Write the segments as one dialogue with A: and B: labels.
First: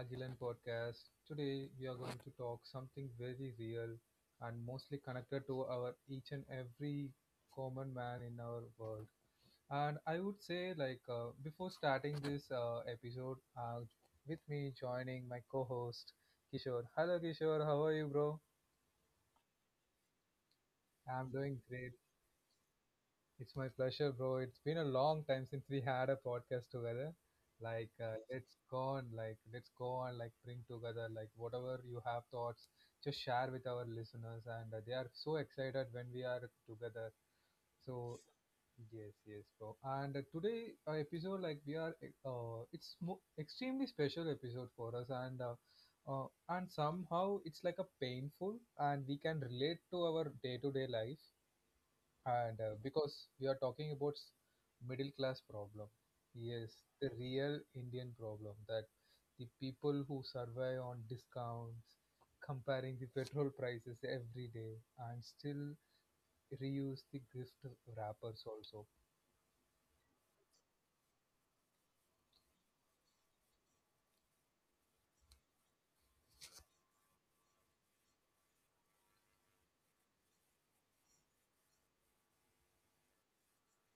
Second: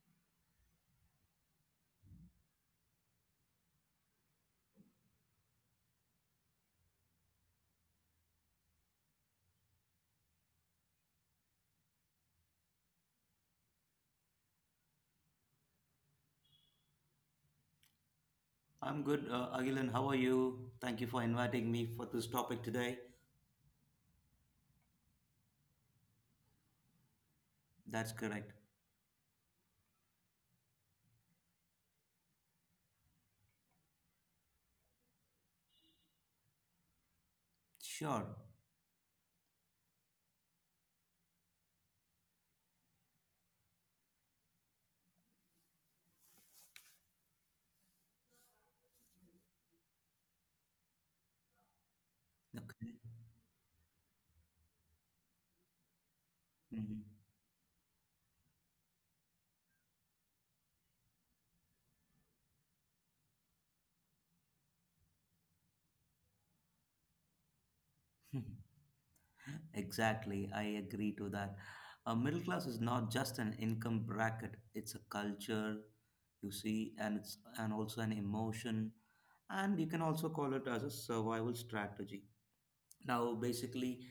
A: Agilan Podcast. Today we are going to talk something very real and mostly connected to our each and every common man in our world. And I would say before starting this episode, with me joining my co-host Kishore. Hello Kishore, how are you, bro?
B: I'm good, Agilan. How are you? Thank you for
A: I'm doing
B: inviting me
A: great.
B: for this topic today.
A: It's my pleasure, bro. It's been a long time since we had a podcast together.
B: That's correct.
A: Let's go on, like, bring together, like, whatever you have thoughts, just share with our listeners. And they are so excited when we are together.
B: Sure.
A: So, yes, yes, bro. And today, episode, like, we are, eh, it's mo- extremely special episode for us. And somehow it's like a painful and we can relate to our day-to-day life and
B: Okay.
A: because we are talking about middle class problem, yes,
B: Mhm.
A: the real indian problem, that the people who survive on discounts, comparing the petrol prices every day and still reuse the gift wrappers also.
B: Exactly. I agree to that. A middle class is not just an income bracket. It's a culture, you see, and it's and also an emotion, and you can also call it as a survival strategy. Now, basically,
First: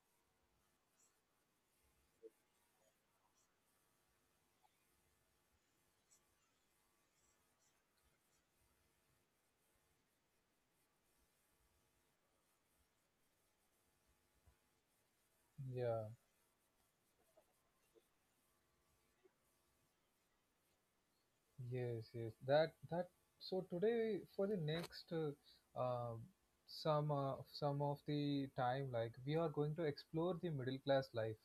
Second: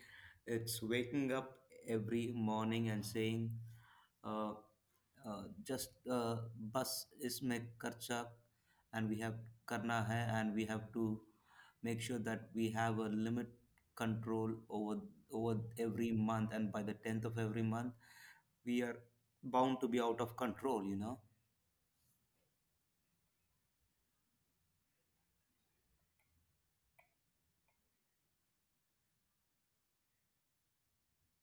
B: it's waking up every morning and saying, uh, just bus is make Karchak, and we have Karna hai, and we have to make sure that we have a limit control over
A: Yeah.
B: every month, and by the 10th of every month we are bound to be out of control.
A: Yes, yes. That so today for the next um some of the time, like we are going to explore the middle class life,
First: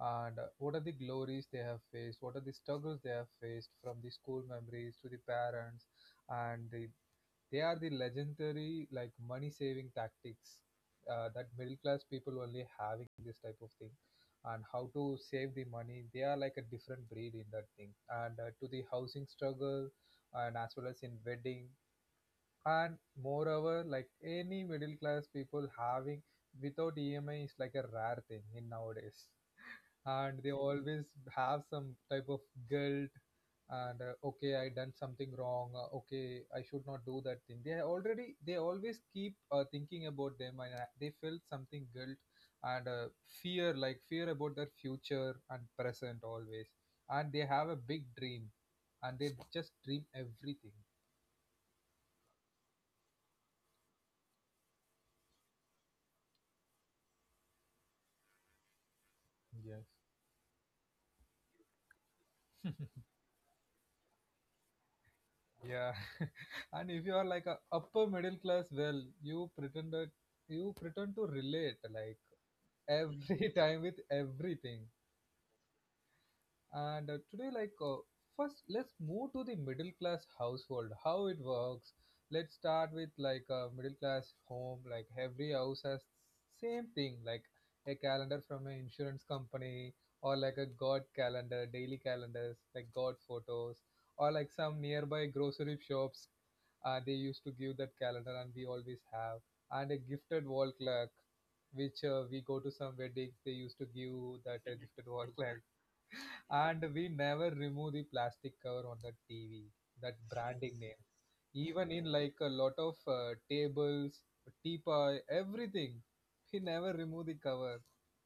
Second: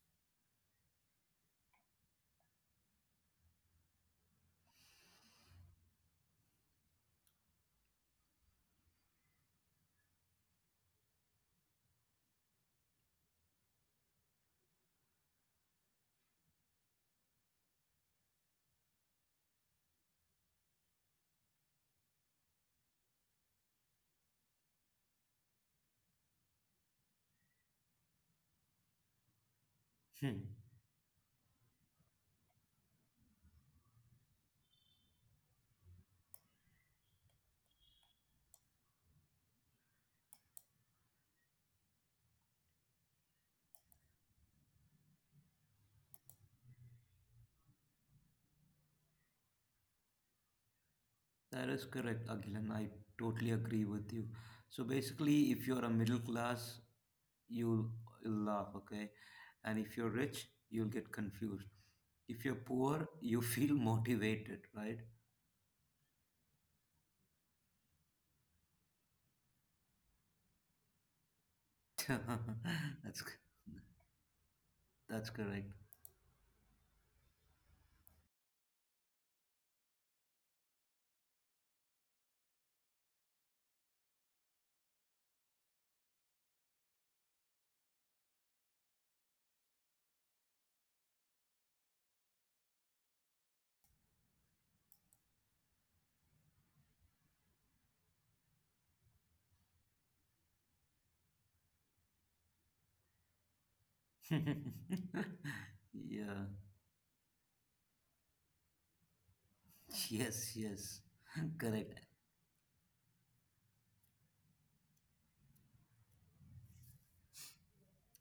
A: and what are the glories they have faced, what are the struggles they have faced, from the school memories to the parents and the, they are the legendary like money saving tactics, that middle class people only having this type of thing, and how to save the money they are like a different breed in that thing, and to the housing struggle, and as well as in wedding, and moreover like any middle class people having without emi is like a rare thing in nowadays,
B: Hmm.
A: and they always have some type of guilt, and okay, I done something wrong, okay, I should not do that thing, they are already, they always keep thinking about them, and they feel something guilt, and fear, like fear about their future and present always, and they have a big dream, and they just dream everything.
B: That is correct, Agilan. I totally agree with you. So basically, if you're a middle class, you'll, you'll laugh, okay?
A: Yes.
B: And if you're rich, you'll get confused. If you're poor, you feel motivated, right?
A: Yeah. And if you are like a upper middle class, well you pretended, you pretend to relate like
B: that's c-
A: every time with everything.
B: that's correct.
A: And today, first, let's move to the middle class household, how it works. Let's start with like a middle class home. Like every house has same thing, like a calendar from an insurance company, or like a god calendar, daily calendars, like god photos, or like some nearby grocery shops. They used to give that calendar, and we always have. And a gifted wall clock, which we go to some weddings. They used to give that gifted wall
B: Yeah.
A: clock, and we never remove the plastic cover on the TV, that
B: Yes.
A: branding name.
B: Yes.
A: Even in
B: Correct.
A: like a lot of tables, teapot, everything, we never remove the cover.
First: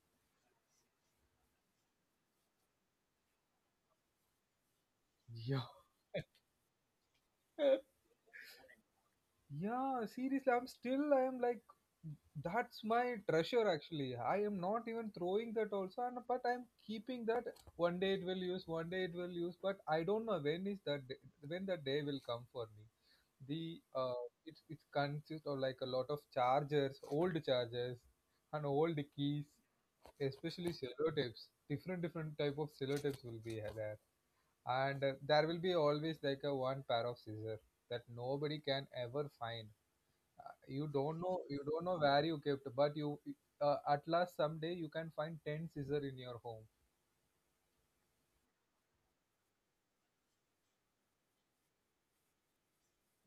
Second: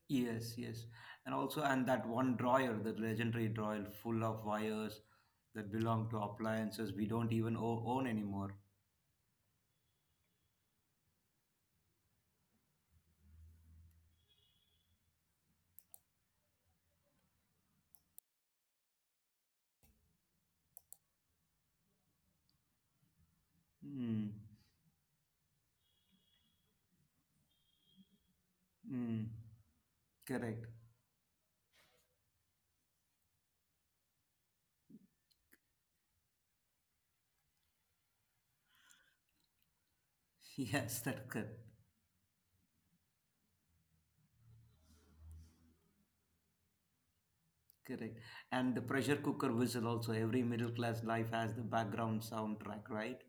B: Yes. Yes. And also, and that one drawer, the legendary drawer, full of wires that
A: Yeah.
B: belong to appliances we don't even own anymore.
A: Yeah, seriously, I am like, that's my treasure actually. I am not even throwing that also, and but I'm keeping that. One day it will use, one day it will use, but I don't know when is that day, when that day will come for me. The
B: Hmm.
A: it it consists of like a lot of chargers, old chargers, and
B: Hmm.
A: old keys,
B: Correct.
A: especially sellotapes. Different type of sellotapes will be there, and there will be always like a one pair of scissors that nobody can ever find.
B: Yes,
A: You
B: that
A: don't know,
B: correct.
A: you don't know where you kept, but you, at last someday you can find 10 scissor in your home.
B: Correct. And the pressure cooker whistle also. Every middle class life has the background soundtrack, right?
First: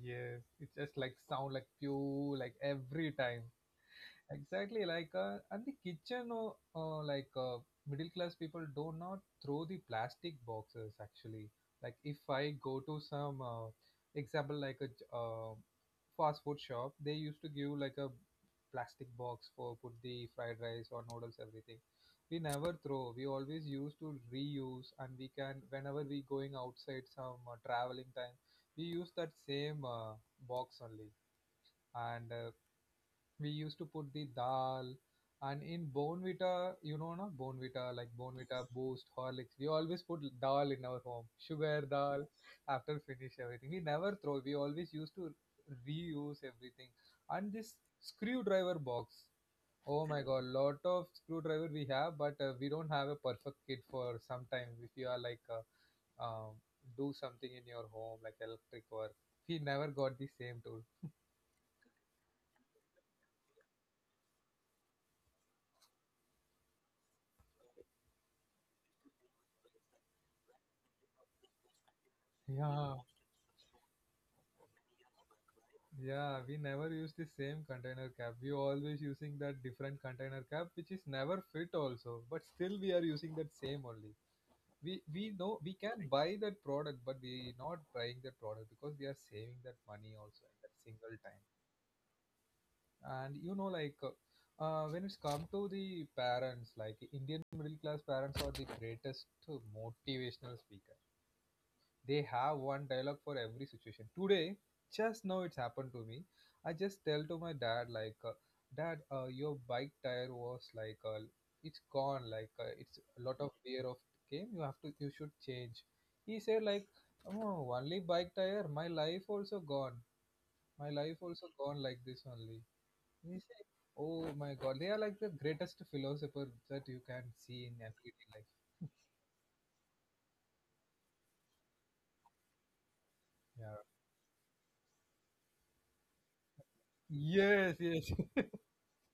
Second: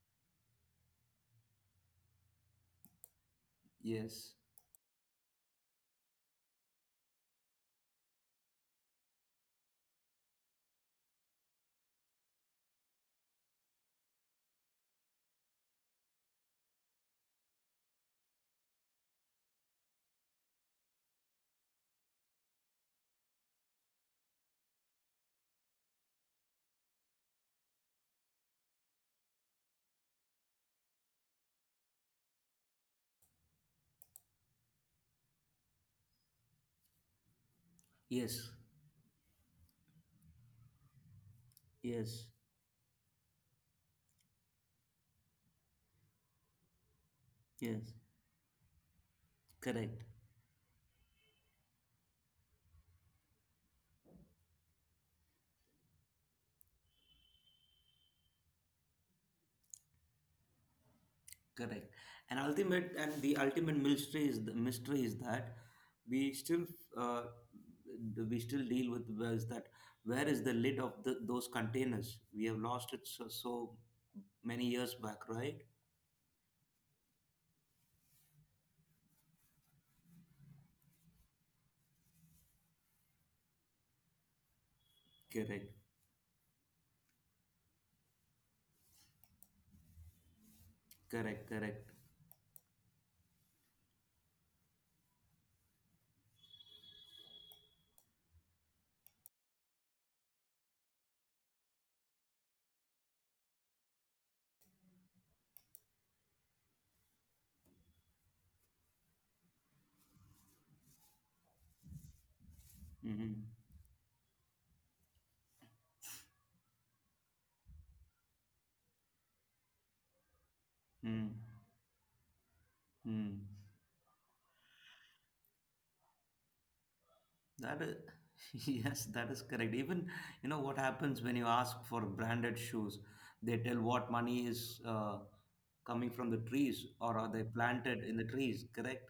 A: Yes, it just like sound like pew like every time.
B: Yes.
A: Exactly. And the kitchen, uh, like uh, middle class people do not throw the plastic boxes actually. Like if I go to some example like a fast food shop, they used to give like a plastic box for put the fried rice or noodles everything. We never throw. We always use to reuse, and we can whenever we going outside some traveling time, we use that same box only, and we used to put the dal, and in bonvita, you know, no bonvita, like
B: Yes.
A: bonvita boost horlicks, we always put dal in our home, sugar, dal.
B: Yes.
A: After finish everything, we never throw, we always used to reuse everything. And this
B: Yes.
A: screwdriver box,
B: Correct,
A: oh my god, lot of screwdriver we have, but we don't have a perfect kit for some time. If you are do something in your home, like electric work, we never got the same tool.
B: correct. And the ultimate mystery is that we still uh, we still deal with where is the lid of those containers? We have
A: Yeah,
B: lost it so, so many years back, right?
A: yeah, we never use the same container cap. We always using that different container cap, which is never fit also. But still, we are using that same only. We know we
B: Correct,
A: can buy that product, but we not buying that product because we are saving that money also at that single time.
B: correct, correct.
A: And you know, when it's come to the parents, like indian middle class parents are the greatest motivational speaker. They have one dialogue for every situation. Today just now it's happened to me. I just tell to my dad, dad, your bike tire was like it's gone, like it's a lot
B: Mm-hmm.
A: of wear of came, you have to, you should change. He said like, oh, only bike tire, my life also gone, my life also gone like this only. Nietzsche,
B: Mm-hmm.
A: oh my god, they are like the greatest philosopher that you can see in
B: That is,
A: everyday life.
B: yes, that is correct. Even, you know what happens when you ask for branded shoes, they
A: Yeah.
B: tell what money is, coming from the trees, or are they
A: Yes,
B: planted
A: yes,
B: in the trees, correct?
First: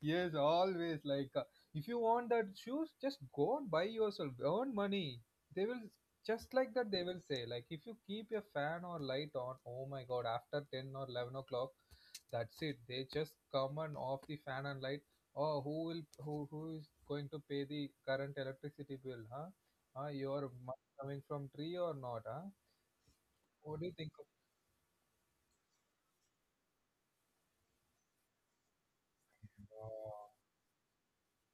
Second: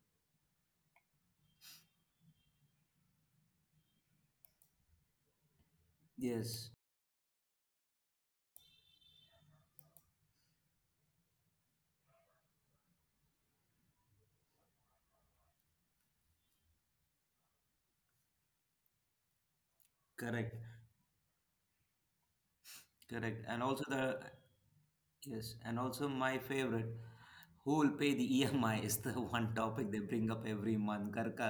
A: yes. Always like if you want that shoes, just go and buy yourself. Earn money. They will just
B: Yes,
A: like that. They will say like, if you keep your fan or light on, oh my god, after ten or eleven o'clock, that's it. They just come and off the fan and light. Oh, who who is going to pay the current electricity bill? Huh? Huh? Your
B: correct,
A: money coming from tree or not? Huh?
B: correct. And
A: What do
B: also
A: you think
B: the,
A: of
B: yes, and also my favorite, who will pay the EMI is the
A: it?
B: one topic they
A: Oh,
B: bring up every month. Karka,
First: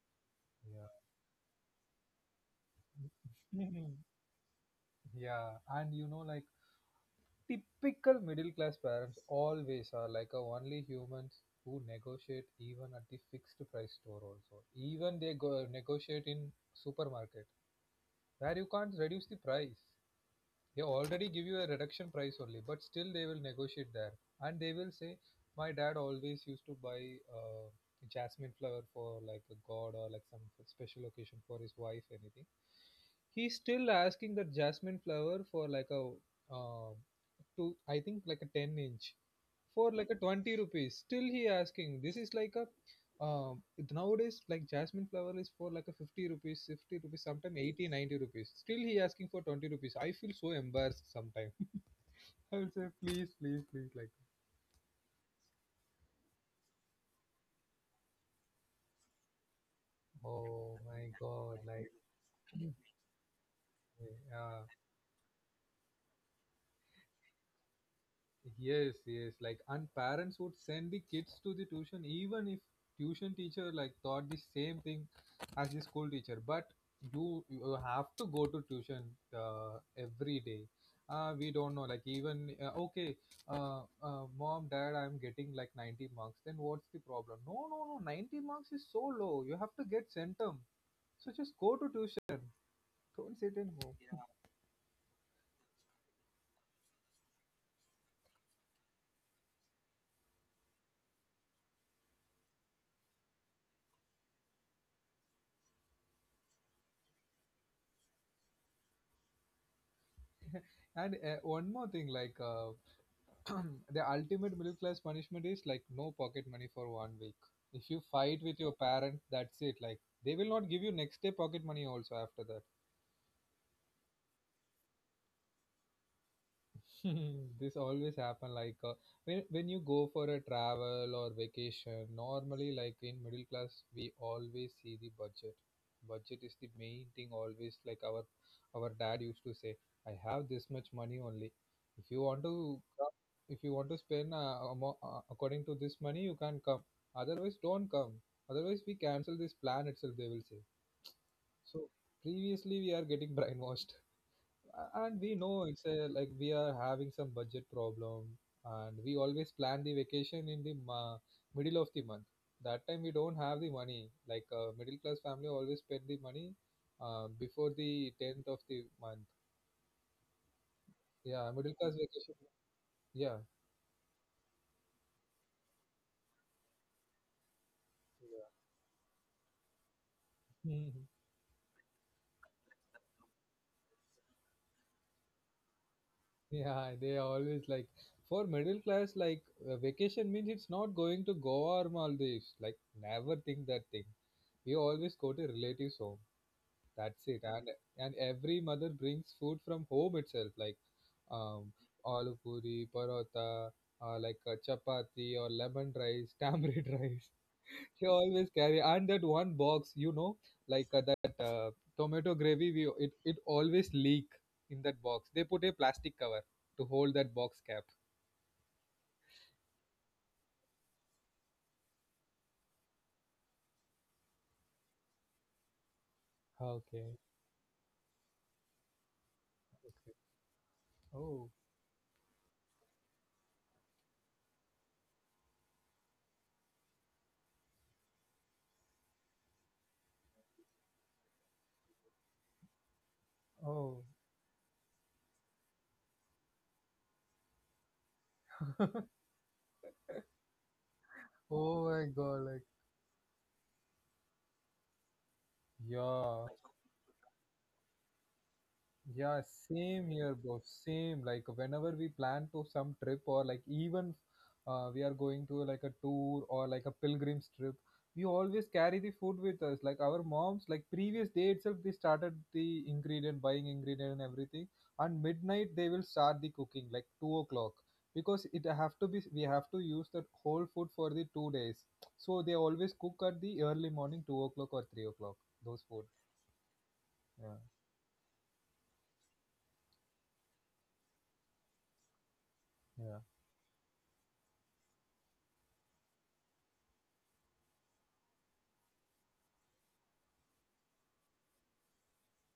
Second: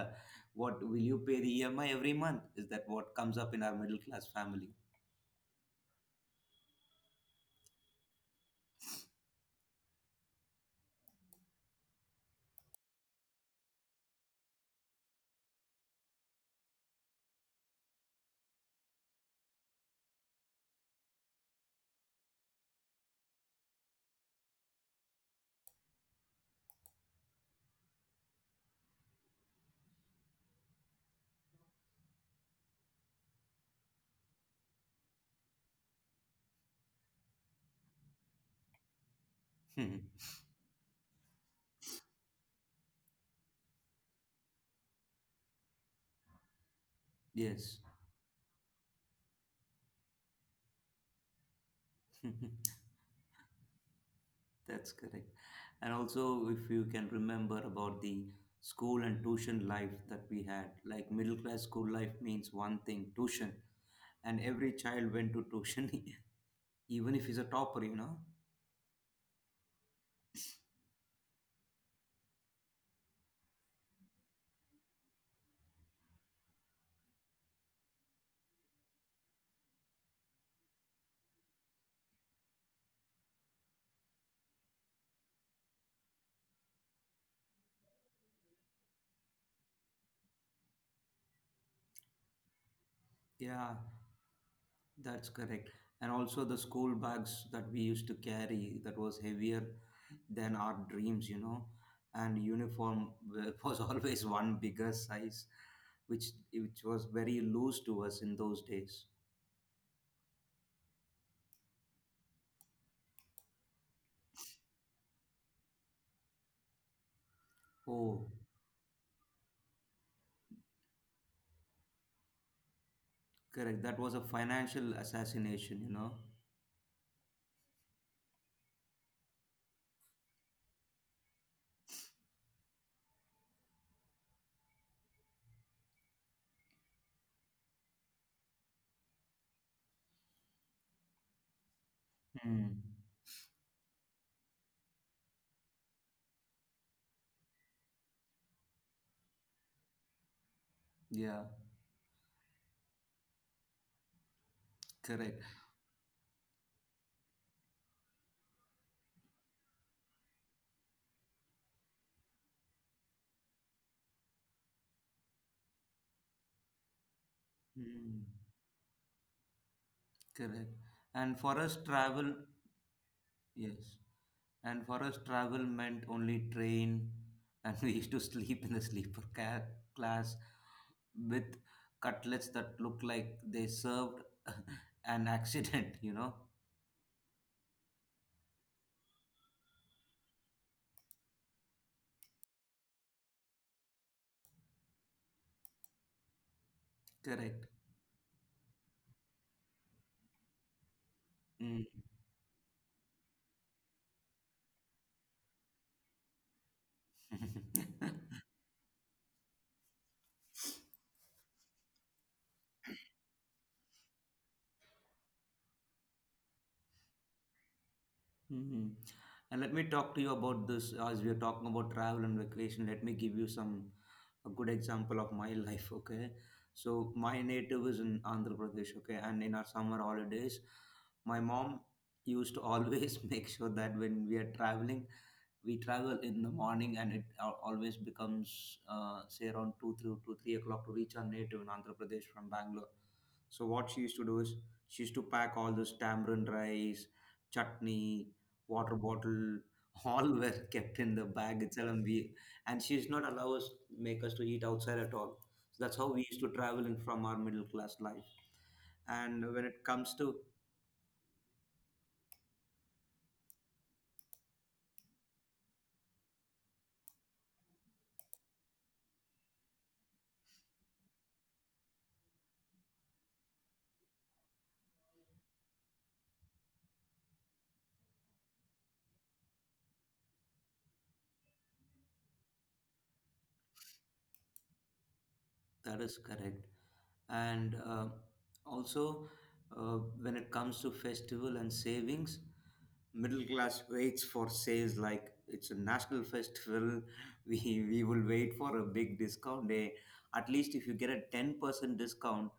B: what will you pay the EMI every month? Is that what comes up in our
A: yeah.
B: middle class family?
A: Yeah, and you know, like typical middle class parents always are like a only humans who negotiate even at the fixed price store also. Even they go negotiate in supermarket where you can't reduce the price. They already give you a reduction price only, but still they will negotiate there. And they will say, my dad always used to buy uh, jasmine flower for like a god or like some special occasion for his wife, anything. He's still asking that jasmine flower for like a uh, two, I think like a 10 inch, for like a 20 rupees, still he asking. This is like a uh, nowadays like jasmine flower is for like a 50 rupees, 50 rupees, sometimes
B: Yes.
A: 80, 90 rupees, still he asking for 20 rupees. I feel so embarrassed sometimes. I will say please, please, please, like,
B: That's correct. And also, if you can remember about the school and tuition life that we had,
A: oh my
B: like middle
A: god,
B: class school
A: like,
B: life means one thing, tuition. And
A: yeah.
B: every child went to tuition, even if he's a topper, you know?
A: Yes, yes. Like, and parents would send the kids to the tuition, even if tuition teacher like taught the same thing as the school teacher. But you have to go to tuition every day. We don't know. Mom, dad, I'm getting like 90 marks. Then what's the problem? No, no, no. 90 marks is so low. You have to get centum. So just go to tuition.
B: Yeah,
A: Don't sit in home.
B: that's correct. And also, the school bags that we used to carry that was heavier than our dreams, you know? And uniform was always one bigger size, which, which was very loose to us in those days.
A: and one more thing, like. The ultimate middle class punishment is like no pocket money for one week. If you
B: Oh,
A: fight with your parents, that's it. Like they will not give you next day pocket money also after that.
B: correct. That was a financial assassination.
A: This always happen like when you go for a travel or vacation, normally like in middle class we always see the budget. Budget is the main thing always. Like our dad used to say, I have this much money only, if you want to
B: Hmm.
A: come, if you want to spend according to this money you can come, otherwise don't come, otherwise we cancel this plan itself, they will say.
B: Yeah,
A: So previously we are getting brainwashed, and we
B: correct.
A: know it's a, like we are having some budget problem, and we always plan the vacation in the middle of the month. That time we don't have the money. Like middle class family always spend the money before the
B: Hmm.
A: 10th of the month.
B: Correct. And
A: Yeah,
B: for us,
A: middle class
B: travel,
A: vacation, yeah,
B: yes. And for us, travel meant only train, and we used to
A: yeah.
B: sleep in the sleeper class,
A: Mhm.
B: with cutlets that looked like they served an accident.
A: Yeah, they are always like, for middle class, like vacation means it's not going to Goa or Maldives. Like, never think that thing. We always go to relatives' home. That's it.
B: Correct.
A: And every mother brings food from home itself, like um,
B: Hmm.
A: aloo puri, parota, chapati or lemon rice, tamarind rice. She always carry and that one box, like that tomato gravy. We it it always leak in that box. They put a plastic cover to hold that box cap.
B: Mhm. And let me talk to you about this as we are talking about travel and vacation. Let me give you some a good example of my life. Okay, so
A: Okay.
B: my native is in Andhra Pradesh. Okay, and in our summer holidays, my
A: Oh,
B: mom used to always make sure that when we are traveling, we travel in the morning, and it always becomes, say, around 2 through to 3 o'clock to reach our native in Andhra Pradesh from Bangalore. So what she
A: oh,
B: used to do is, she used to pack all this tamarind rice, chutney, water bottle, all were kept in the bag
A: oh
B: itself,
A: my
B: and we
A: God! Like,
B: and she does not allow us, make us to eat outside at all, so that's how we used
A: yeah.
B: to travel in from our middle class life.
A: Yeah,
B: And when it
A: same
B: comes
A: here,
B: to
A: bro. Same. Like whenever we plan to some trip or like even we are going to like a tour or like a pilgrim's trip, we always carry the food with us. Like our moms, like previous day itself, they started the ingredient, buying ingredient and everything. And midnight they will start the cooking, like 2 o'clock, because it have to be. We have to use that whole food for the 2 days. So they always cook at the early morning, 2 o'clock or 3 o'clock. Those
B: That
A: food.
B: is correct.
A: Yeah.
B: And also, when it comes to festival and savings,
A: Yeah.
B: middle class waits for sales like it's a national festival. we we will wait for a big discount day. At least if you get a 10% discount,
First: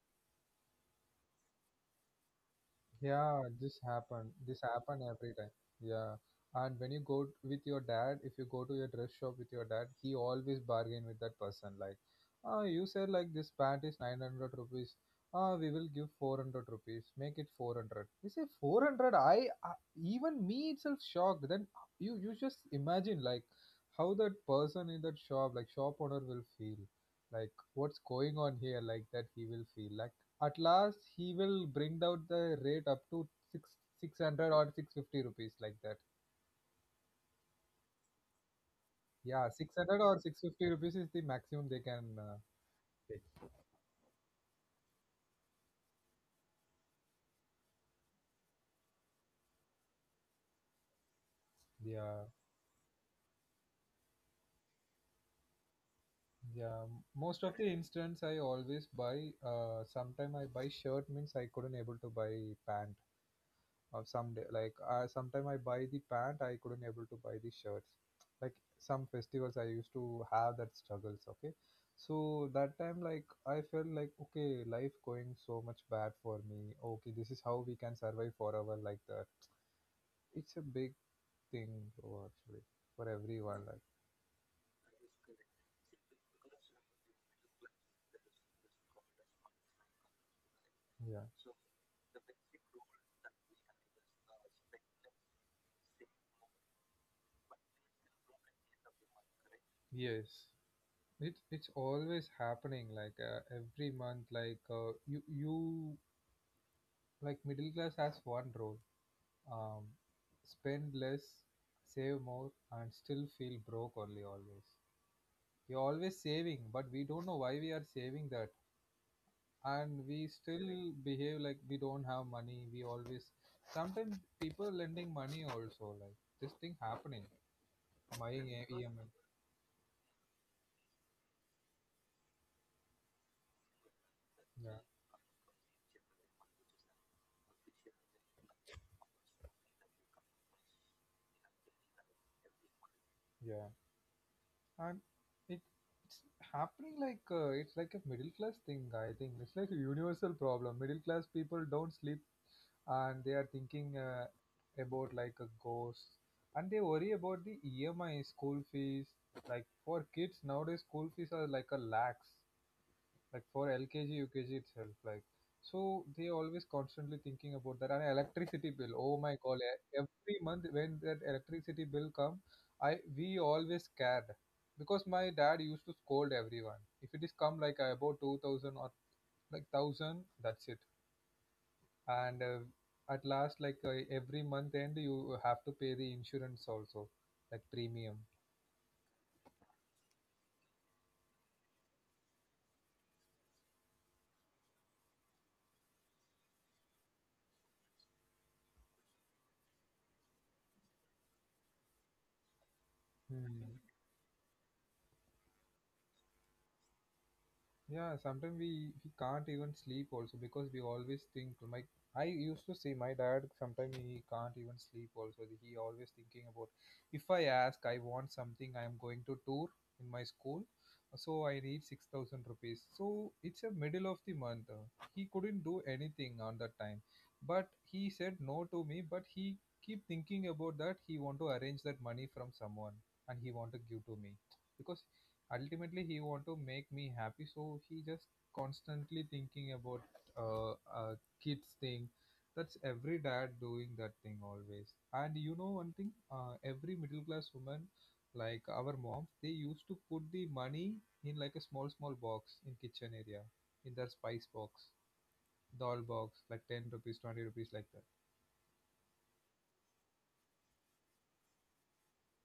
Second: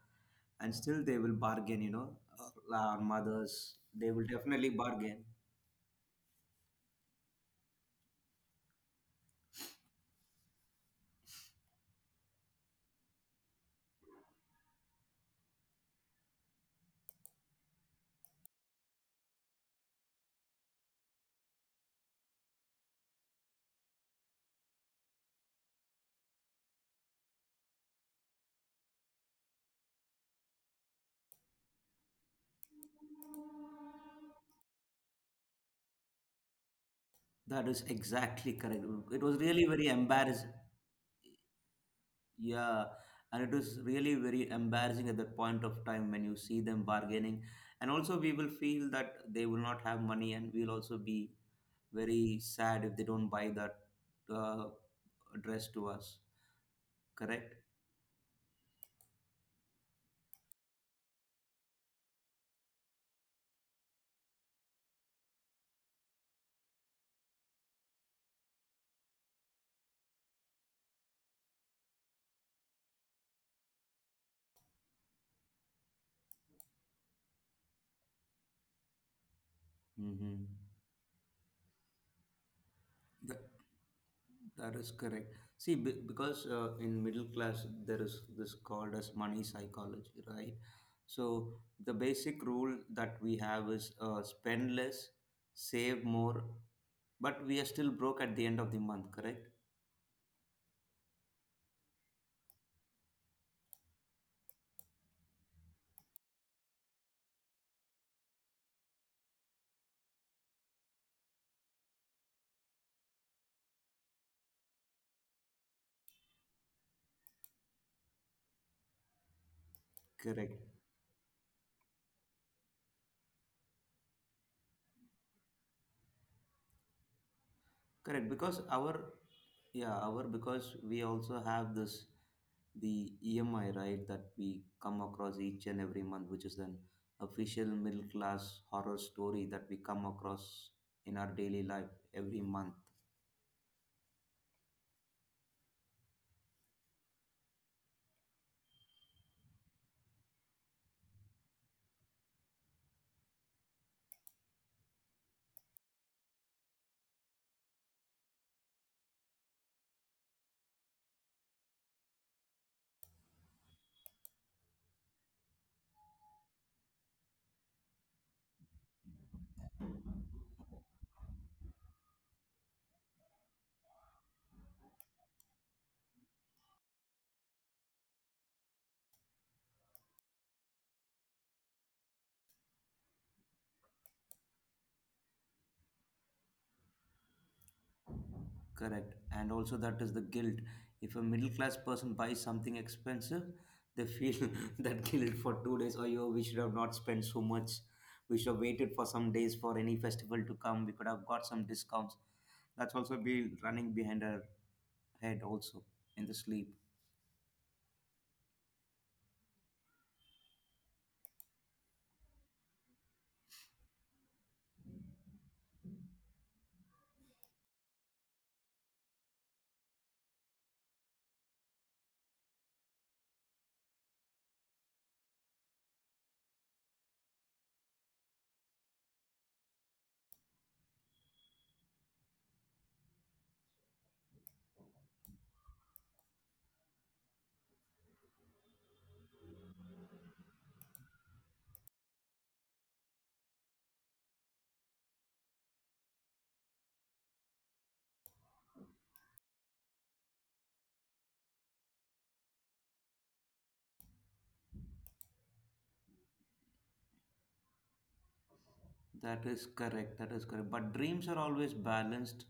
B: and still they will bargain, you know. Our
A: Yeah,
B: mothers,
A: this
B: they will
A: happen. This
B: definitely
A: happen
B: bargain.
A: every time. Yeah, and when you go with your dad, if you go to your dress shop with your dad, he always bargain with that person. Like, ah, you said like this pant is 900 rupees. Ah, we will give 400 rupees. Make it 400. You say 400. I even me itself shocked. Then you just imagine like how that person in that shop, like shop owner, will feel. Like what's going on here? Like that he will feel like at last, he will bring down the rate up to six hundred or 650 rupees, like that.
B: That is exactly correct. It was
A: Yeah,
B: really
A: six
B: very
A: hundred or six
B: embarrassing.
A: fifty rupees is the maximum they can.
B: Yeah,
A: Okay,
B: and it was really very embarrassing at that point of time when you see them bargaining. And also, we will feel that they will not have money, and we'll also be
A: yeah,
B: very sad if they don't buy that uh, dress to us.
A: yeah. Most of
B: Correct?
A: the instance I always buy. Sometime I buy shirt means I couldn't able to buy pant. Someday, like I sometime I buy the pant, I couldn't able to buy the shirts, like some festivals I used to have that struggles, okay, so that time like I felt like, okay, life going so much bad for me, okay, this is how we can survive forever, like that.
B: Mm-hmm.
A: It's a big thing, bro, actually, for
B: That,
A: everyone, like,
B: that is correct. See, because in middle class there is this called as money psychology, right?
A: yeah.
B: So the basic rule that we have is, spend less, save more, but we are still broke at the end of the month. Correct?
A: Yes, it's always happening, like every month, like you like middle class has one, bro. Um, spend less, save more, and still feel broke only always. You're always saving, but we don't know why we are saving that. And we
B: Correct.
A: still behave like we don't have money. We always sometimes people lending money also, like this thing happening.
B: Correct.
A: My
B: Because
A: E-
B: our
A: EMI.
B: yeah our because we also have this the EMI, right, that we
A: Yeah.
B: come across each and every month, which is an official middle class horror story that we come across in our daily life every month.
A: Yeah. And it it's happening like it's like a middle class thing. I think it's like a universal problem. Middle class people don't sleep, and they are thinking about like a ghost, and they worry about the EMI, school fees. Like, for kids nowadays school fees are like a lakhs, like for LKG UKG itself. Like, so they always constantly thinking about that, and electricity bill. Oh my God! Every month when that electricity bill come, I we always scared because my dad used to scold everyone. If it is come like about 2,000 or like thousand, that's it. And at last, like every month end, you have to pay the insurance also, like premium.
B: Correct. And also, that is the guilt. If a middle class person buys something expensive, they feel that guilt for 2 days. Oh, yo, we should have not spent so much. We should have waited for some days for any festival to come. We could have got some discounts. That's also be
A: Hmm.
B: running behind our head, also in the sleep.
A: Yeah, sometimes we can't even sleep also because we always think, like, I used to say my dad sometimes he can't even sleep also. He always thinking about, if I ask I want something I am going to tour in my school, so I need 6,000 rupees. So it's a middle of the month. He couldn't do anything on that time, but he said no to me. But he keep thinking about that. He want to arrange that money from someone, and he want to give to me because ultimately he want to make me happy, so he just constantly thinking about uh, uh kids thing. That's every dad doing that thing always. And you know one thing, every middle class woman, like our moms, they used to put the money in like a small small box in kitchen area, in their spice box, doll box, like 10 rupees, 20 rupees, like that,
B: That is correct. That is correct. But dreams are always balanced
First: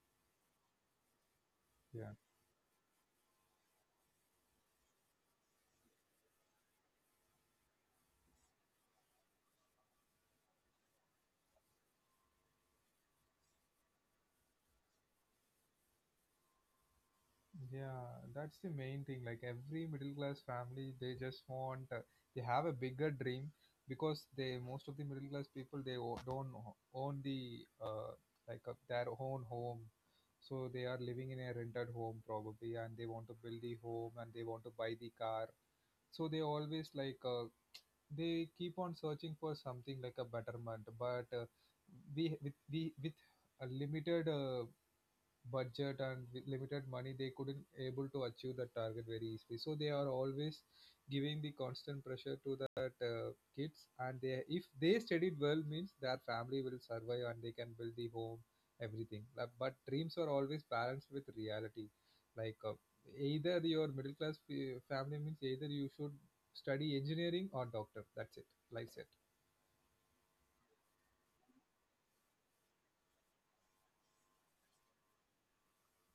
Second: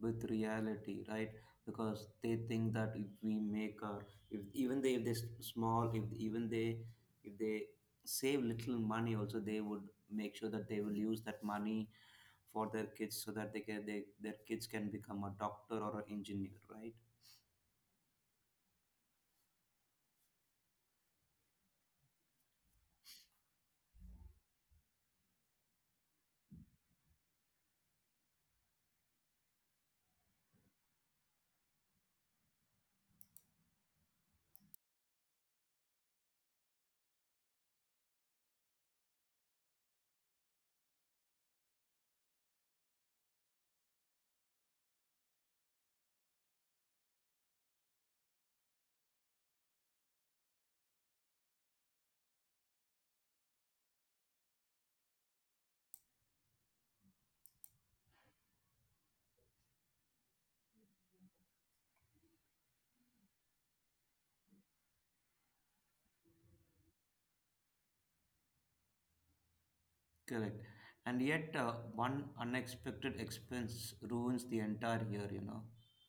B: with reality, right? Because
A: yeah.
B: they think that if we make our, if even they, if they s- small, if they save little money, also they would make sure that they will use that money for their kids, so that they can they their kids can become a doctor or an engineer, right?
A: Yeah, that's the main thing. Like every middle class family, they just want they have a bigger dream because they, most of the middle class people, they don't own the like their own home, so they are living in a rented home probably, and they want to build the home and they want to buy the car. So they always like they keep on searching for something like a betterment, but we with a limited budget, and with limited money they couldn't able to achieve that target very easily, so they are always giving the constant pressure to that kids, and they, if they studied well means, their family will survive and they can build the home, everything. Like, but dreams are always balanced with reality, like either your middle class family means either you should study engineering or doctor, that's it, like it.
B: Correct. And yet, one unexpected expense ruins the entire year.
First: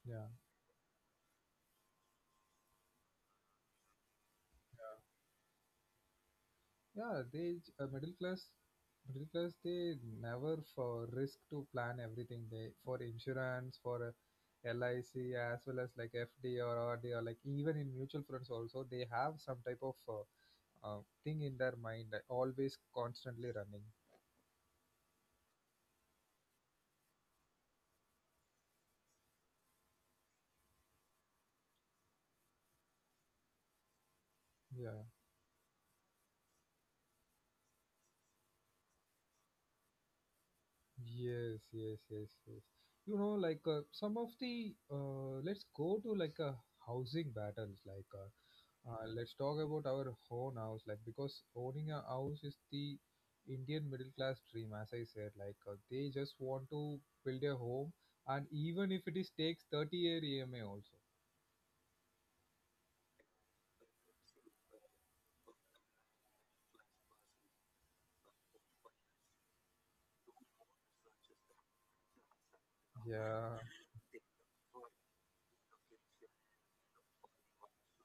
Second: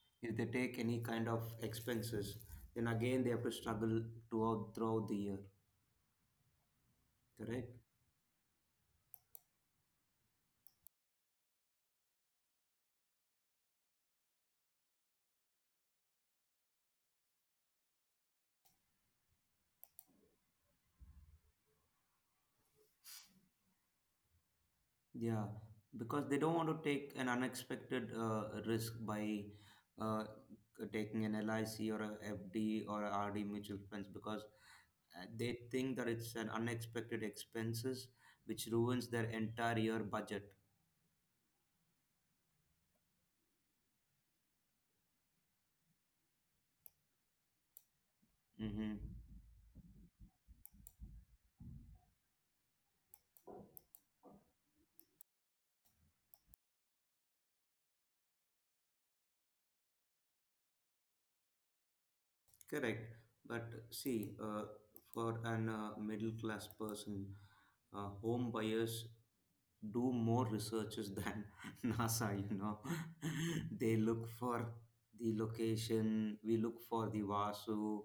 A: Yeah.
B: If they take any kind of expenses, then again they have to struggle throughout the year,
A: Yeah, they
B: correct?
A: middle class they never for risk to plan everything, they for insurance for LIC, as well as like FD or RD, or like even in mutual funds also, they have some type of thing in their mind, always constantly running.
B: Yeah, because they don't want to take an unexpected risk by uh, taking an LIC or a FD or a RD mutual funds, because
A: Yeah.
B: they think that it's an unexpected expenses which ruins their entire year budget.
A: Yes, yes, yes, yes. Like some of the let's go to, like housing battles, like
B: Mm-hmm.
A: Let's talk about our own house, like, because owning a house is the Indian middle class dream, as I said. Like they just want to build a home, and even if it is takes 30-year EMI also.
B: Correct. But see, for an middle class person, home buyers do more researches than NASA, you know.
A: Yeah,
B: They look for the location, we look for the Vasu,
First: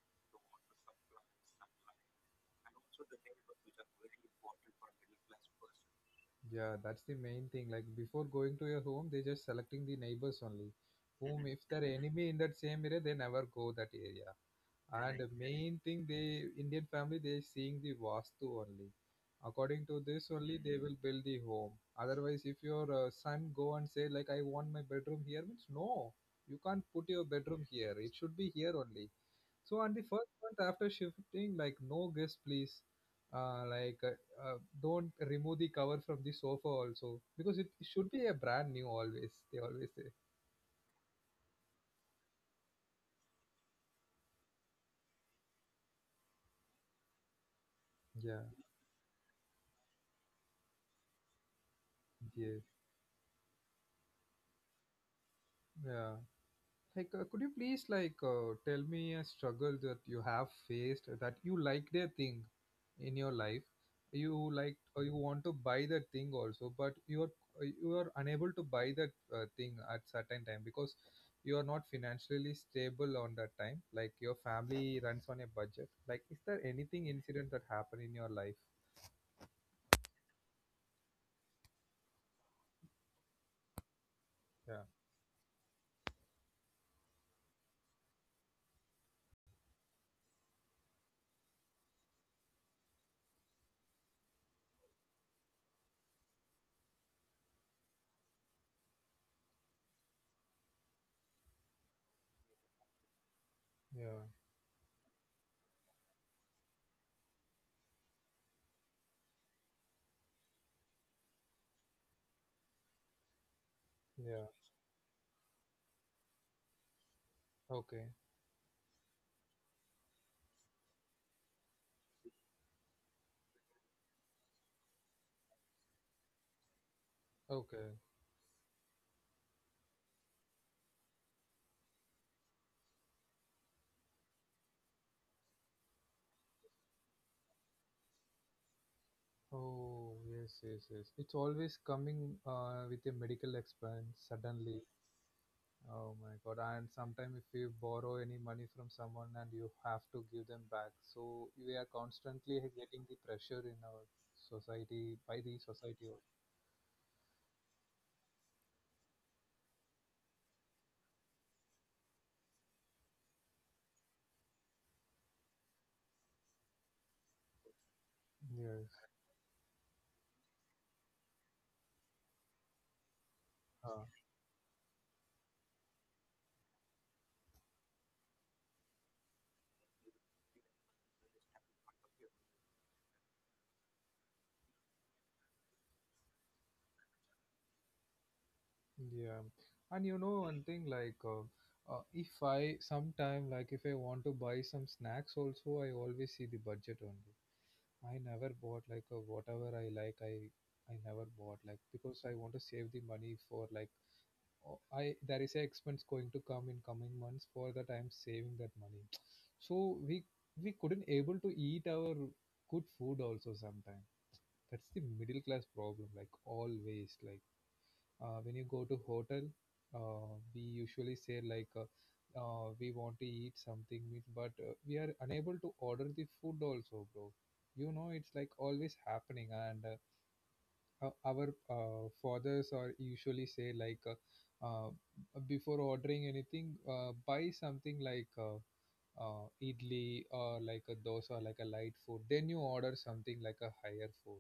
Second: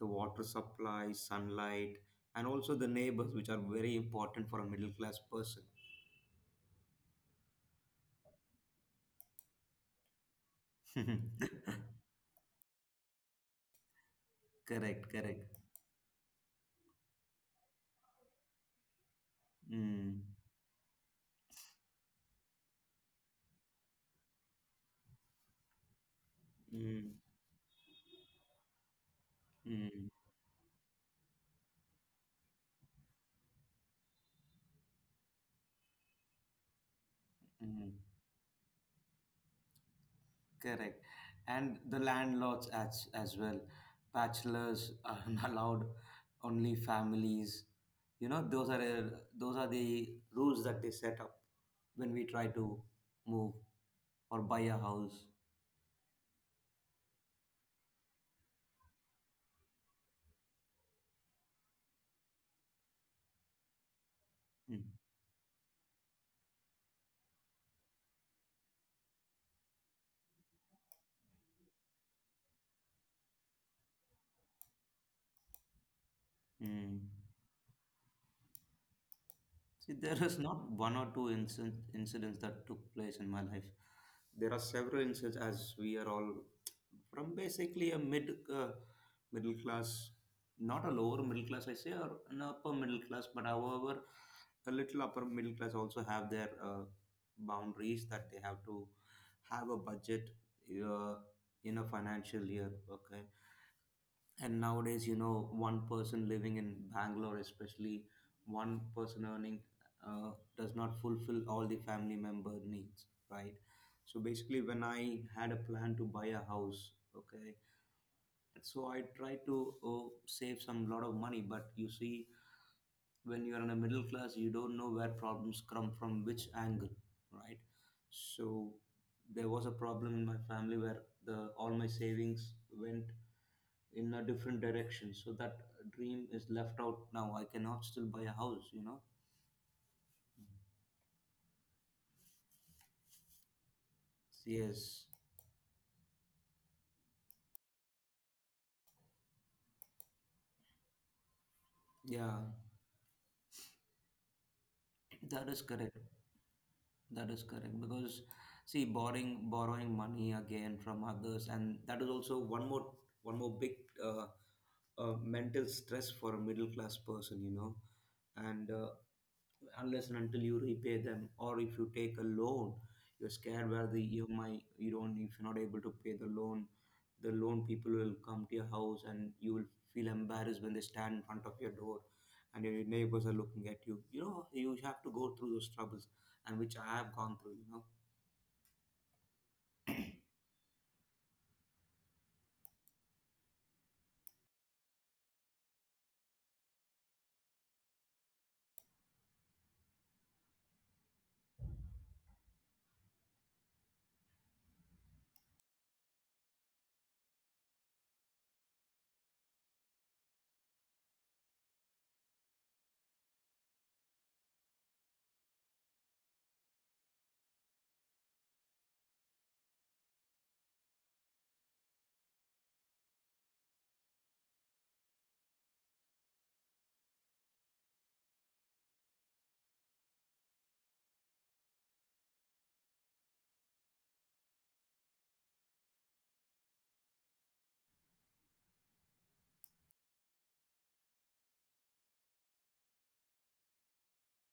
B: the water supply, sunlight, and also the neighbors, which are very important for a middle class person.
A: yeah, that's the main thing. Like before going to your home, they just selecting the neighbors only. Whom if they're enemy in that same area, they never go that area.
B: Correct,
A: And the correct
B: correct.
A: main thing, the Indian family they seeing the vastu only, according to
B: Mm,
A: this only they will build the home. Otherwise if your son go and say like, I want my bedroom here means no, you can't
B: mm,
A: put your bedroom here, it should be here only. So on
B: mm,
A: the first month after shifting, like, no guest please, like don't remove the cover from the sofa also because it
B: mm.
A: should be a brand new always, they always say.
B: Correct. And the landlords as well. Bachelors are allowed, only families. You know,
A: Yeah.
B: those are the rules that they set up when we try
A: Yes.
B: to move or buy a house.
A: Yeah. Like, could you please, like tell me a struggle that you have faced, that you liked a thing in your life? You
B: Mm.
A: like or you want to buy that thing also, but you are unable to buy that thing at certain time because you are not financially stable on that time. Like your family runs on a budget. Like, is there
B: Mm.
A: anything incident that happened in your life?
B: See, there is not one or two incidents that took place in my life. There are
A: Yeah,
B: several incidents, as we are all from basically a uh, middle class, not a lower middle class, I say, or an upper middle class, but however, a little upper middle class also have their boundaries, that they have to have a budget uh, in a financial year. Okay,
A: yeah,
B: and nowadays, you know, one person living in Bangalore, especially, one person earning, uh, does not fulfill all the family member needs, right? So
A: yeah.
B: basically, when I had a plan to buy a house, okay,
A: Okay,
B: so I tried to, save some lot of money, but you see, when you're in a middle class, you don't know where problems come from, which angle, right?
A: okay.
B: So there was a problem in my family where the all my savings went in a different direction, so that dream is left out. Now I cannot still buy a house.
A: Oh, yes, yes, yes. It's always coming with a medical expense suddenly.
B: Yes,
A: Oh my God. And sometimes if you borrow any money from someone, and you have to give them back, so we are
B: yeah,
A: constantly getting the pressure in our society by
B: that is
A: the
B: correct.
A: society.
B: That is correct. Because see, borrowing money again from others, and that is also one more big, uh, mental stress for a middle class person. And
A: Yes.
B: unless and until you repay them, or if you take a loan, you're scared where the
A: Uh,
B: EMI, you don't if you're not able to pay the loan, the loan people will come to your house, and you will feel embarrassed when they stand in front of your door, and your neighbors are looking at you you know you have to go through those troubles, and which I have gone through.
A: yeah. And you know one thing, like if I sometime, like if I want to buy some snacks also, I always see the budget only. I never bought like a whatever I like. I never bought like, because I want to save the money for, like, o- I there is a expense going to come in coming months. For that, I'm saving that money. So we we couldn't able to eat our good food also sometime. That's the middle class problem. Like always, like when you go to hotel, we usually say, like we want to eat something but we are unable to order the food also, bro, it's like always happening, and our fathers are usually say, like uh, before ordering anything, buy something like idli, or like a dosa, like a light food, then you order something like a higher food.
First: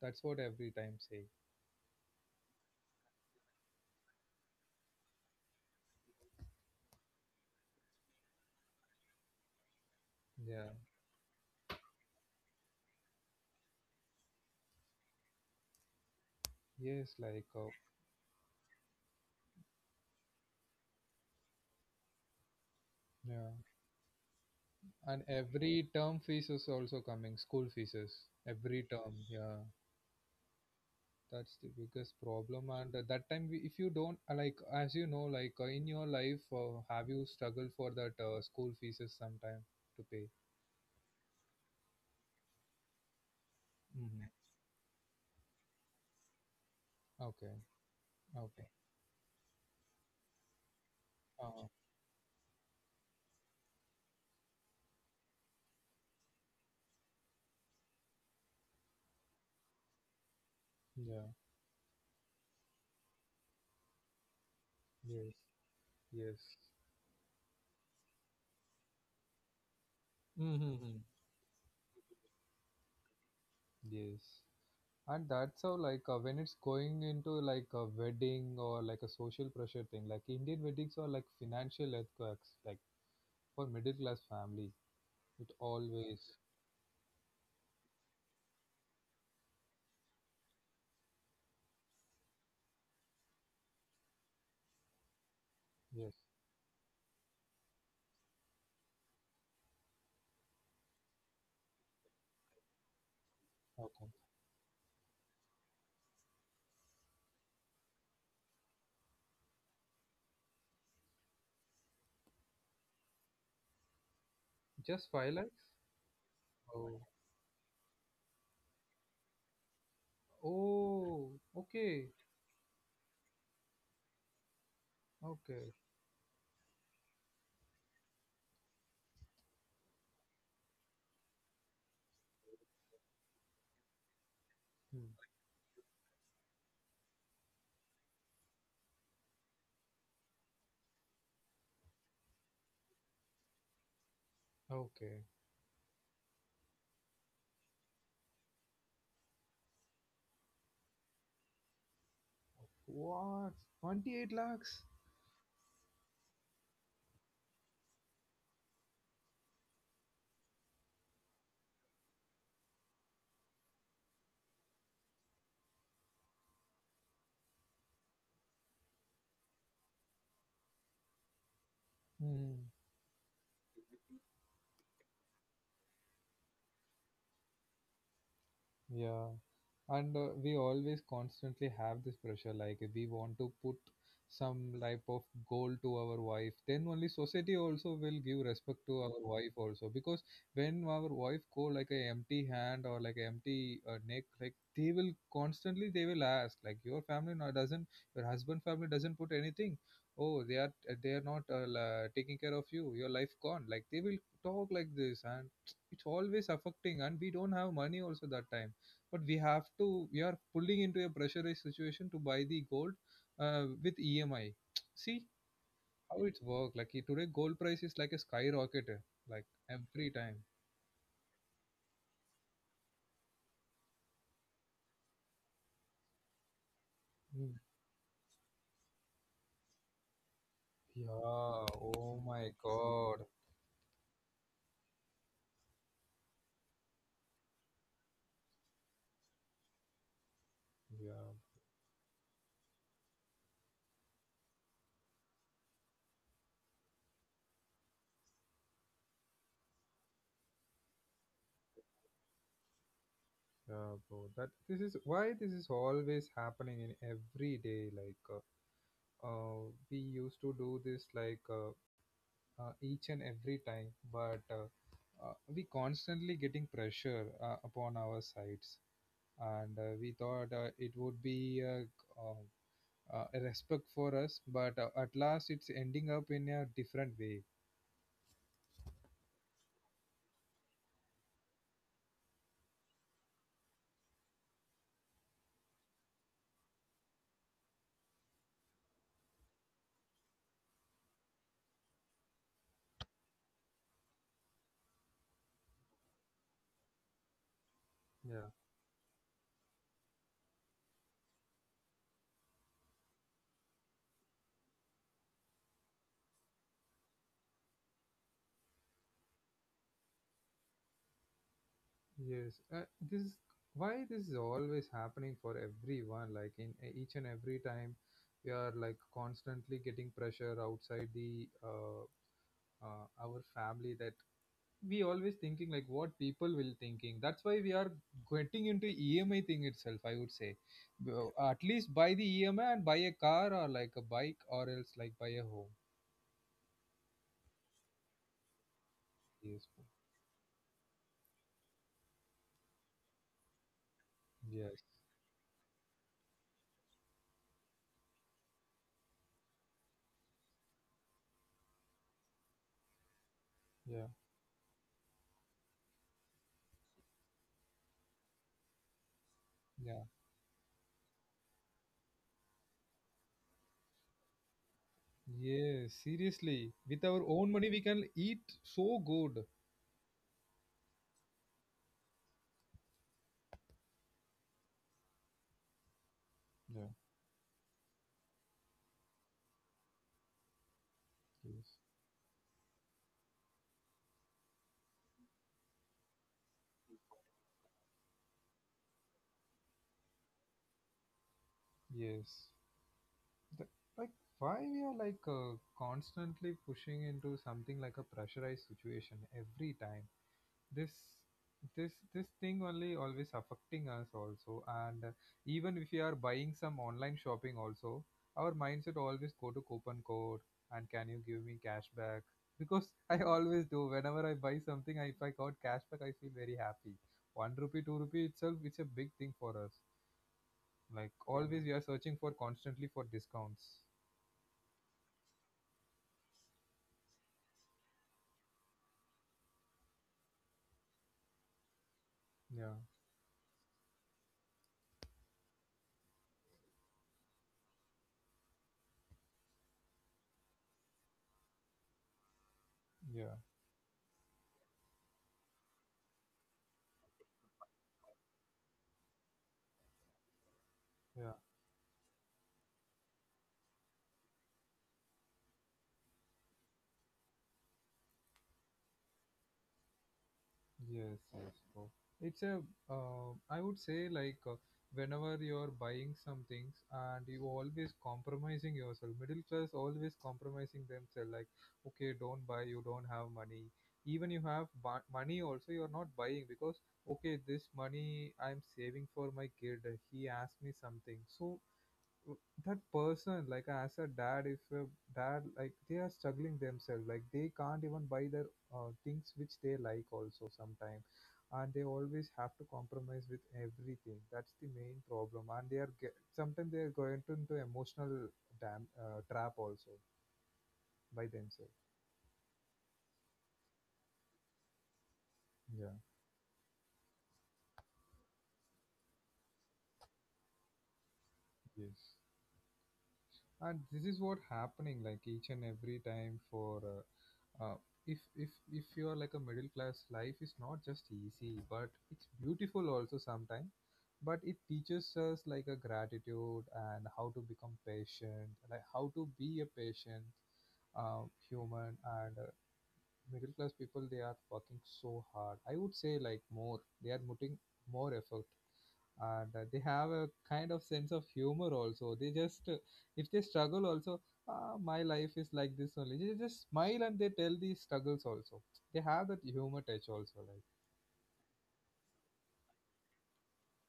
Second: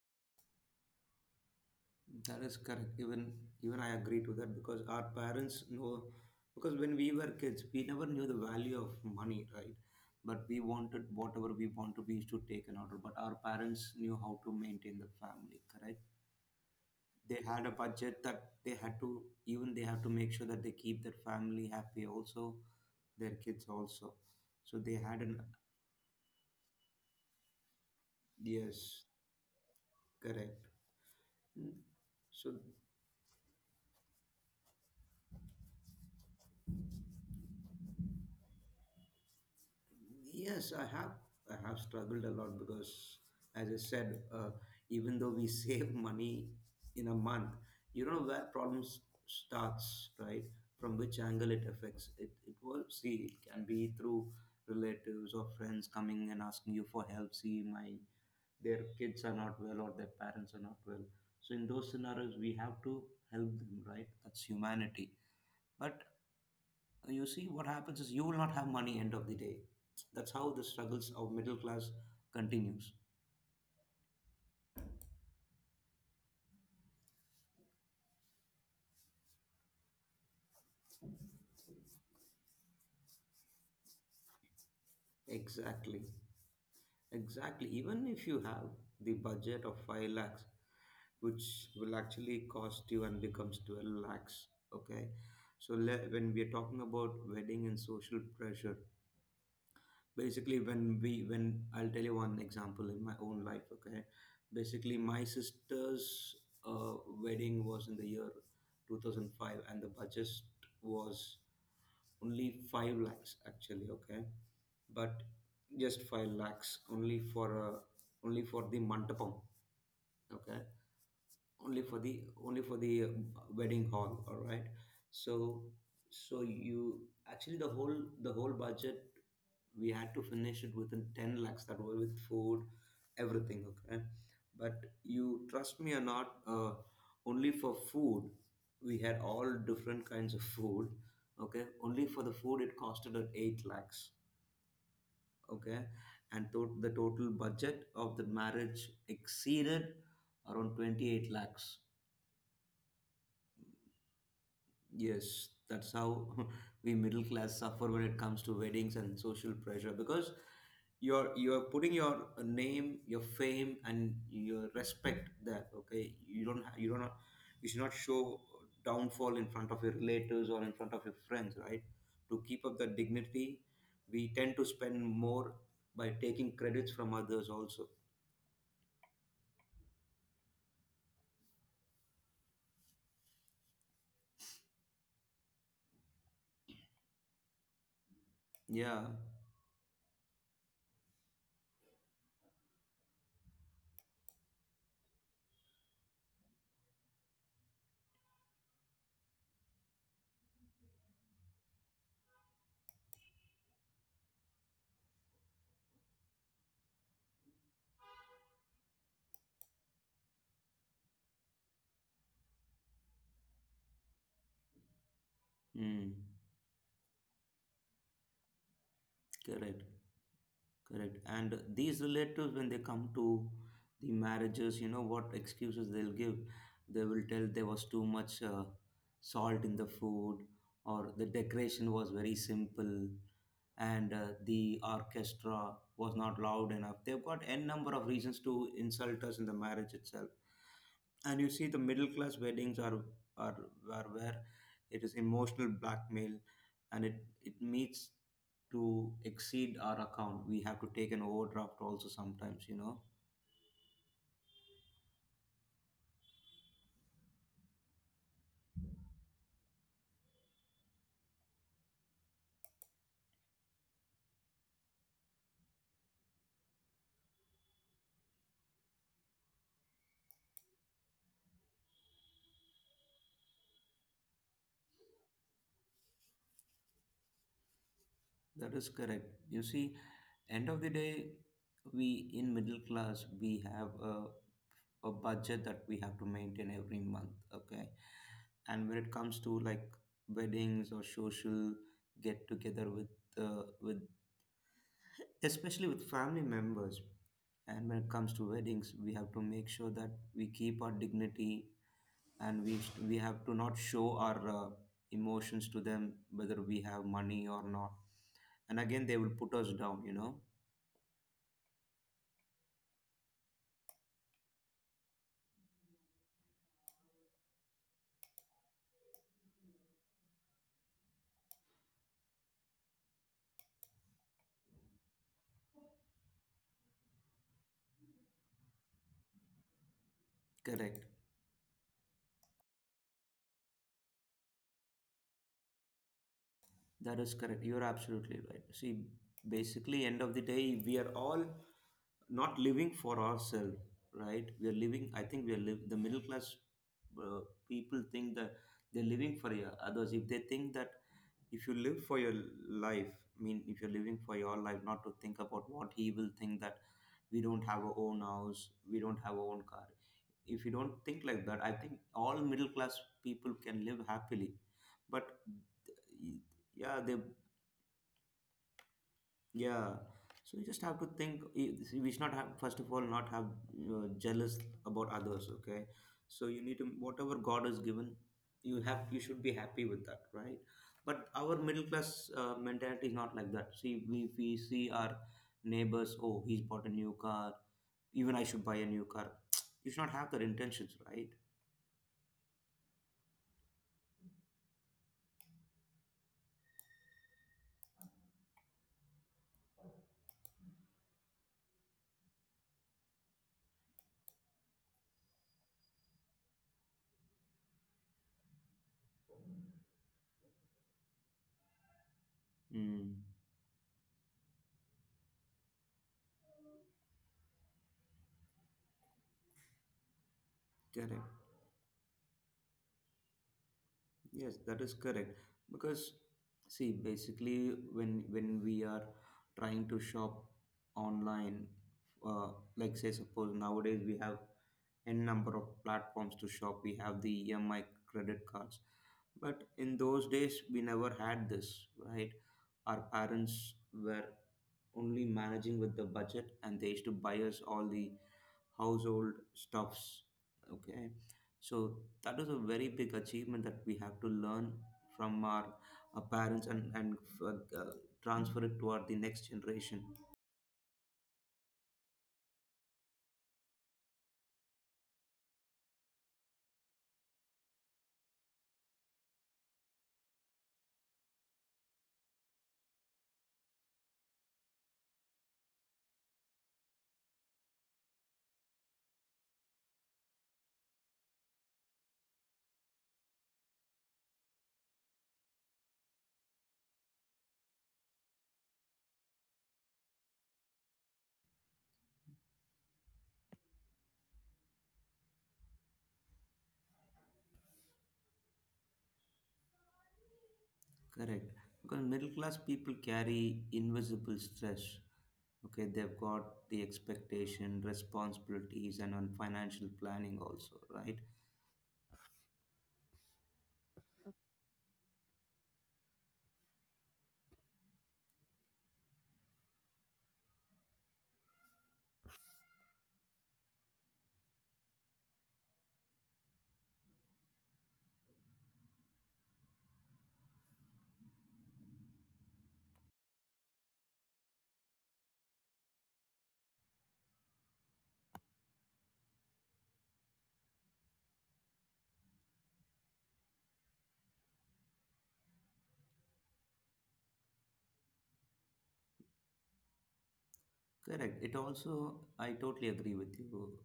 A: That's what every time say.
B: That is correct. Even I agree to that, because our parents know, because when we were kids, we never knew the value of money, right? But we
A: Yeah.
B: wanted whatever we wanted, we used to take an order. But our parents knew how to maintain the family, correct?
A: Yes,
B: They
A: like
B: had a budget that they had to, even they have to make sure that they keep their family happy also, their
A: yeah.
B: kids also. So they
A: And
B: had an
A: every term fees is also coming, school fees is every
B: Yes,
A: term. Yeah,
B: correct.
A: that's the biggest
B: So,
A: problem. And that time, if you don't like, as you know, like in your life, have you struggled for that school fees is sometime to pay?
B: Yes, I have. I have struggled a lot because, as I
A: Mm-hmm.
B: said, even though we save money in a
A: Okay,
B: month, you know where
A: okay.
B: problems starts, right? From which angle
A: Uh,
B: it affects it. It will see. It can be through relatives or friends coming and asking you for help. See, my their kids are not well or their parents are not well.
A: yeah,
B: So in those scenarios, we have to help them, right? That's humanity.
A: yes,
B: But
A: yes.
B: you see what happens is you will not have money end of the day. That's how the
A: Mm-hmm.
B: struggles of middle class continues.
A: Yes. And that's how, like, when it's going into like a wedding or like a social pressure thing, like Indian weddings are like financial earthquakes, like for middle class families. It
B: Exactly.
A: always,
B: Exactly. Even if you have the budget of 5 lakhs, which will actually cost you and becomes 12 lakhs, okay?
A: yes.
B: When we are talking about wedding and social pressure, basically when we when I'll tell you one example in my own life.
A: Okay.
B: Okay, basically my sister's uh, wedding was in the year 2005 and the budget was only 5 lakhs actually, okay?
A: Just
B: But
A: 5 lakhs?
B: just 5 lakhs
A: Oh,
B: only for the mandapam, okay?
A: oh,
B: only for
A: okay,
B: the Only for the wedding hall, all right? So
A: okay,
B: you actually the whole budget we had to finish it within 10 lakhs, that was with food everything, okay? But
A: hmm,
B: you trust me or not, only for food we had all different kinds of food. Okay, only for the food it costed at 8 lakhs,
A: okay.
B: okay? And the total budget of the marriage exceeded around 28 lakhs.
A: What? 28 lakhs?
B: Yes, that's how we middle class suffer when it comes to weddings and social pressure, because you're putting your name, your fame, and your respect there. Okay, you don't ha- you should not show downfall in front of your relatives or in front of your friends, right? To keep
A: Hmm.
B: up the dignity, we tend to spend more by taking credits from others also.
A: Yeah, and we always constantly have this pressure like if we want to put some type of goal to our wife, then only society also will give respect to
B: Yeah,
A: our wife also because when our wife go like a empty hand or like a empty neck, like they will constantly they will ask like your family no doesn't your husband family doesn't put anything. Oh, they are not taking care of you. Your life gone. Like they will talk like this, and it's always affecting, and we don't have money also that time but we have to we are pulling into a pressurized situation to buy the gold with EMI. See
B: mm,
A: how it's work. Like today, gold price is like a skyrocket. Like
B: correct.
A: every time.
B: Correct. And these relatives, when they come to the marriages, you know what excuses they'll give. They will tell
A: Mm,
B: there was too much salt in the food, or the
A: Yeah,
B: decoration was
A: oh
B: very
A: my
B: simple,
A: god.
B: and the orchestra was not loud enough. They've got n number of reasons to insult us in the marriage itself.
A: Yeah,
B: And you see the middle class weddings are are, are where it is emotional blackmail, and it meets to exceed our account. We have to take an overdraft also sometimes, you know?
A: yeah, bro. That This is why this is always happening in every day. Like, uh we used to do this like each and every time, but we constantly getting pressure upon our sides, and we thought it would be a respect for us, but at last it's ending up in a different way.
B: That is correct. You see, end of the day, we in middle class we have a budget that we have to maintain every month, okay? And when it comes to like weddings or social get together with uh, with especially with family members, and when it comes
A: Yeah,
B: to weddings, we have to make sure that we keep our dignity, and we have to not show our emotions to them whether we have money or not, and again they will put us down, you know?
A: yes. This is why this is always happening for everyone. Like in each and every time, we are like constantly getting pressure outside the our family that we always thinking like what people will thinking. That's why we are getting into EMI thing itself, I would say.
B: Correct.
A: Well, at least buy the EMI and buy a car or like a bike or else like buy a home.
B: That is correct. You're absolutely right. See,
A: Yes,
B: basically end of the day, we are all not living for ourselves, right? We are
A: yes.
B: living, I think we are live, the middle class uh, people think that they're living for your others. If they think that if you live for your life, I mean, if you're
A: Yeah,
B: living for your life not to think about what he will think that we don't have our own house, we don't have our own car.
A: yeah.
B: If you don't think like that, I think all middle class people can live happily. But
A: Yes, seriously, with
B: yeah, they,
A: our own money we can eat, so good.
B: yeah, so you just have to think. We should not have, first of all not have jealous about others. Okay, so you need
A: Yeah,
B: to, whatever God has given, you have, you should be happy with that, right? But our
A: yes,
B: middle class mentality is not like that. See, we if we see our neighbors. Oh, he's bought a new car. Even I should buy a new car. You should not have that intentions, right?
A: yes. Th- like why we are like constantly pushing into something like a pressurized situation every time. This this this thing only always affecting us also, and even if we are buying some online shopping also, our mindset always go to coupon code and can you give me cashback because I
B: Mm.
A: always do. Whenever I buy something I, if I got cashback I feel very happy. One rupee two rupee itself it's a big thing for us, like.
B: Correct.
A: Yeah, always we are searching for constantly for discounts.
B: Yes, that is correct. Because see, basically, when we are trying to shop online, uh,
A: Yeah,
B: like say suppose nowadays we have n number of platforms to shop. We have the EMI credit cards, but in those days we never had this, right? Our
A: yeah,
B: parents were only managing with the budget, and they used to buy us all the household stuffs. Okay,
A: yeah.
B: so that is a very big achievement that we have to learn from our parents, and uh, transfer it to our the next generation.
A: Yes, yes, bro. It's a, I would say like whenever you're buying some things and you always compromising yourself, middle class always compromising themselves like, okay, don't buy, you don't have money. Even you have money also, you're not buying because, okay, this money I'm saving for my kid, he asked me something. So that person like as a dad, if a dad like they are struggling themselves, like they can't even buy their things which they like also sometimes, and they always have to compromise with everything. That's the main problem, and sometimes they are going to, into emotional dam, trap also by
B: Correct,
A: themselves.
B: because middle class people carry invisible stress. Okay,
A: Yeah,
B: they've got the expectation, responsibilities, and on financial planning also, right?
A: yes. And this is what happening like each and every time for uh, if if you are like a middle class, life is not just easy but it's beautiful also sometimes, but it teaches us like a gratitude and how to become patient, like how to be a patient uh, human. And middle class people, they are working so hard, I would say, like more, they are putting more effort. And they have a kind of sense of humor also. They just if they struggle also, ah, my life is like this only, they just smile and they tell the struggles also. They have that humor touch also, like.
B: Correct. It also, I totally agree with you,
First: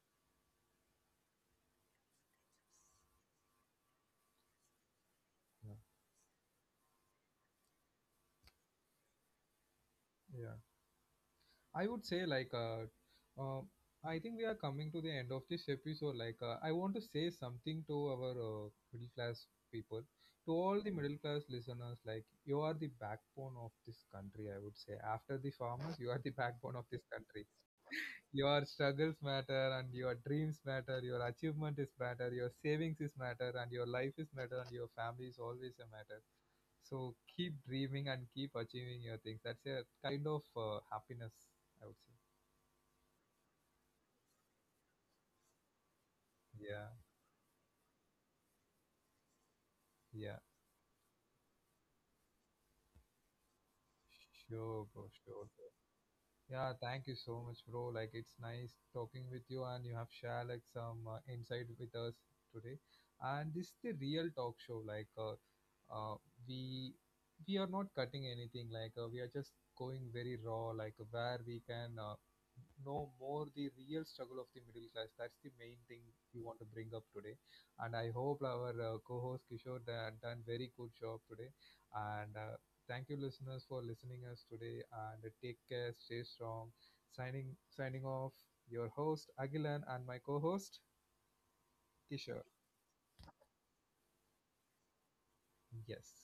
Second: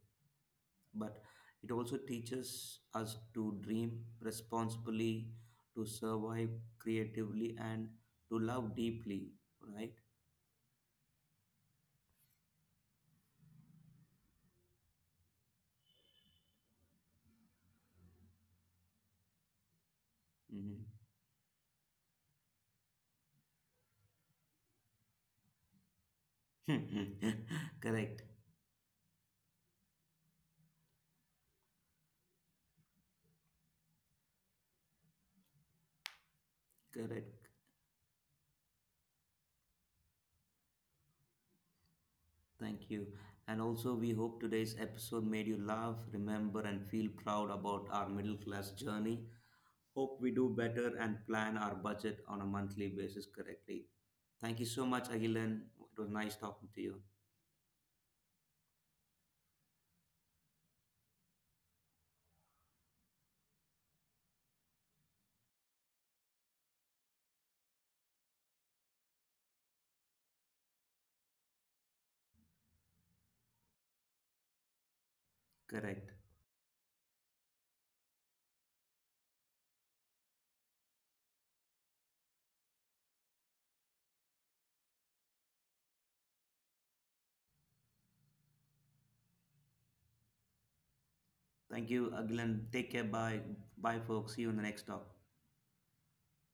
B: but it also teaches us to dream responsibly, to survive creatively, and to love deeply, right?
A: Yeah, yeah. I would say like uh I think we are coming to the end of this episode. Like I want to say something to our middle class people. To
B: Mm-hmm.
A: all the middle class listeners, like, you are the backbone of this country, I would say, after the farmers you are the backbone of this country.
B: correct,
A: Your struggles matter, and your dreams matter, your achievement is matter, your savings is matter, and your life is matter, and your family is always a matter. So
B: correct.
A: keep dreaming and keep achieving your things. That's a kind of happiness, I would say.
B: Thank you. And also, we hope today's episode made you laugh, remember, and
A: Yeah,
B: feel proud about our middle class journey. Hope we
A: yeah.
B: do better and plan our budget on a monthly basis correctly. Thank you so
A: Sure,
B: much,
A: bro,
B: Agilan.
A: sure.
B: It was nice talking to
A: Yeah,
B: you.
A: thank you so much, bro. Like, it's nice talking with you, and you have shared like some insight with us today. And this is the real talk show. Like, uh, we we are not cutting anything. Like, we are just going very raw. Like, where we can know more the real struggle of the middle class. That's the main
B: Correct.
A: thing we want to bring up today. And I hope our co-host Kishore done very good job today. And thank you, listeners, for listening us today. And take care, stay strong. Signing off. Your host Agilan and my co-host
B: Thank you, Agilan.
A: Kishore.
B: Take care. Bye. Bye, folks. See you in the next talk.
A: Yes,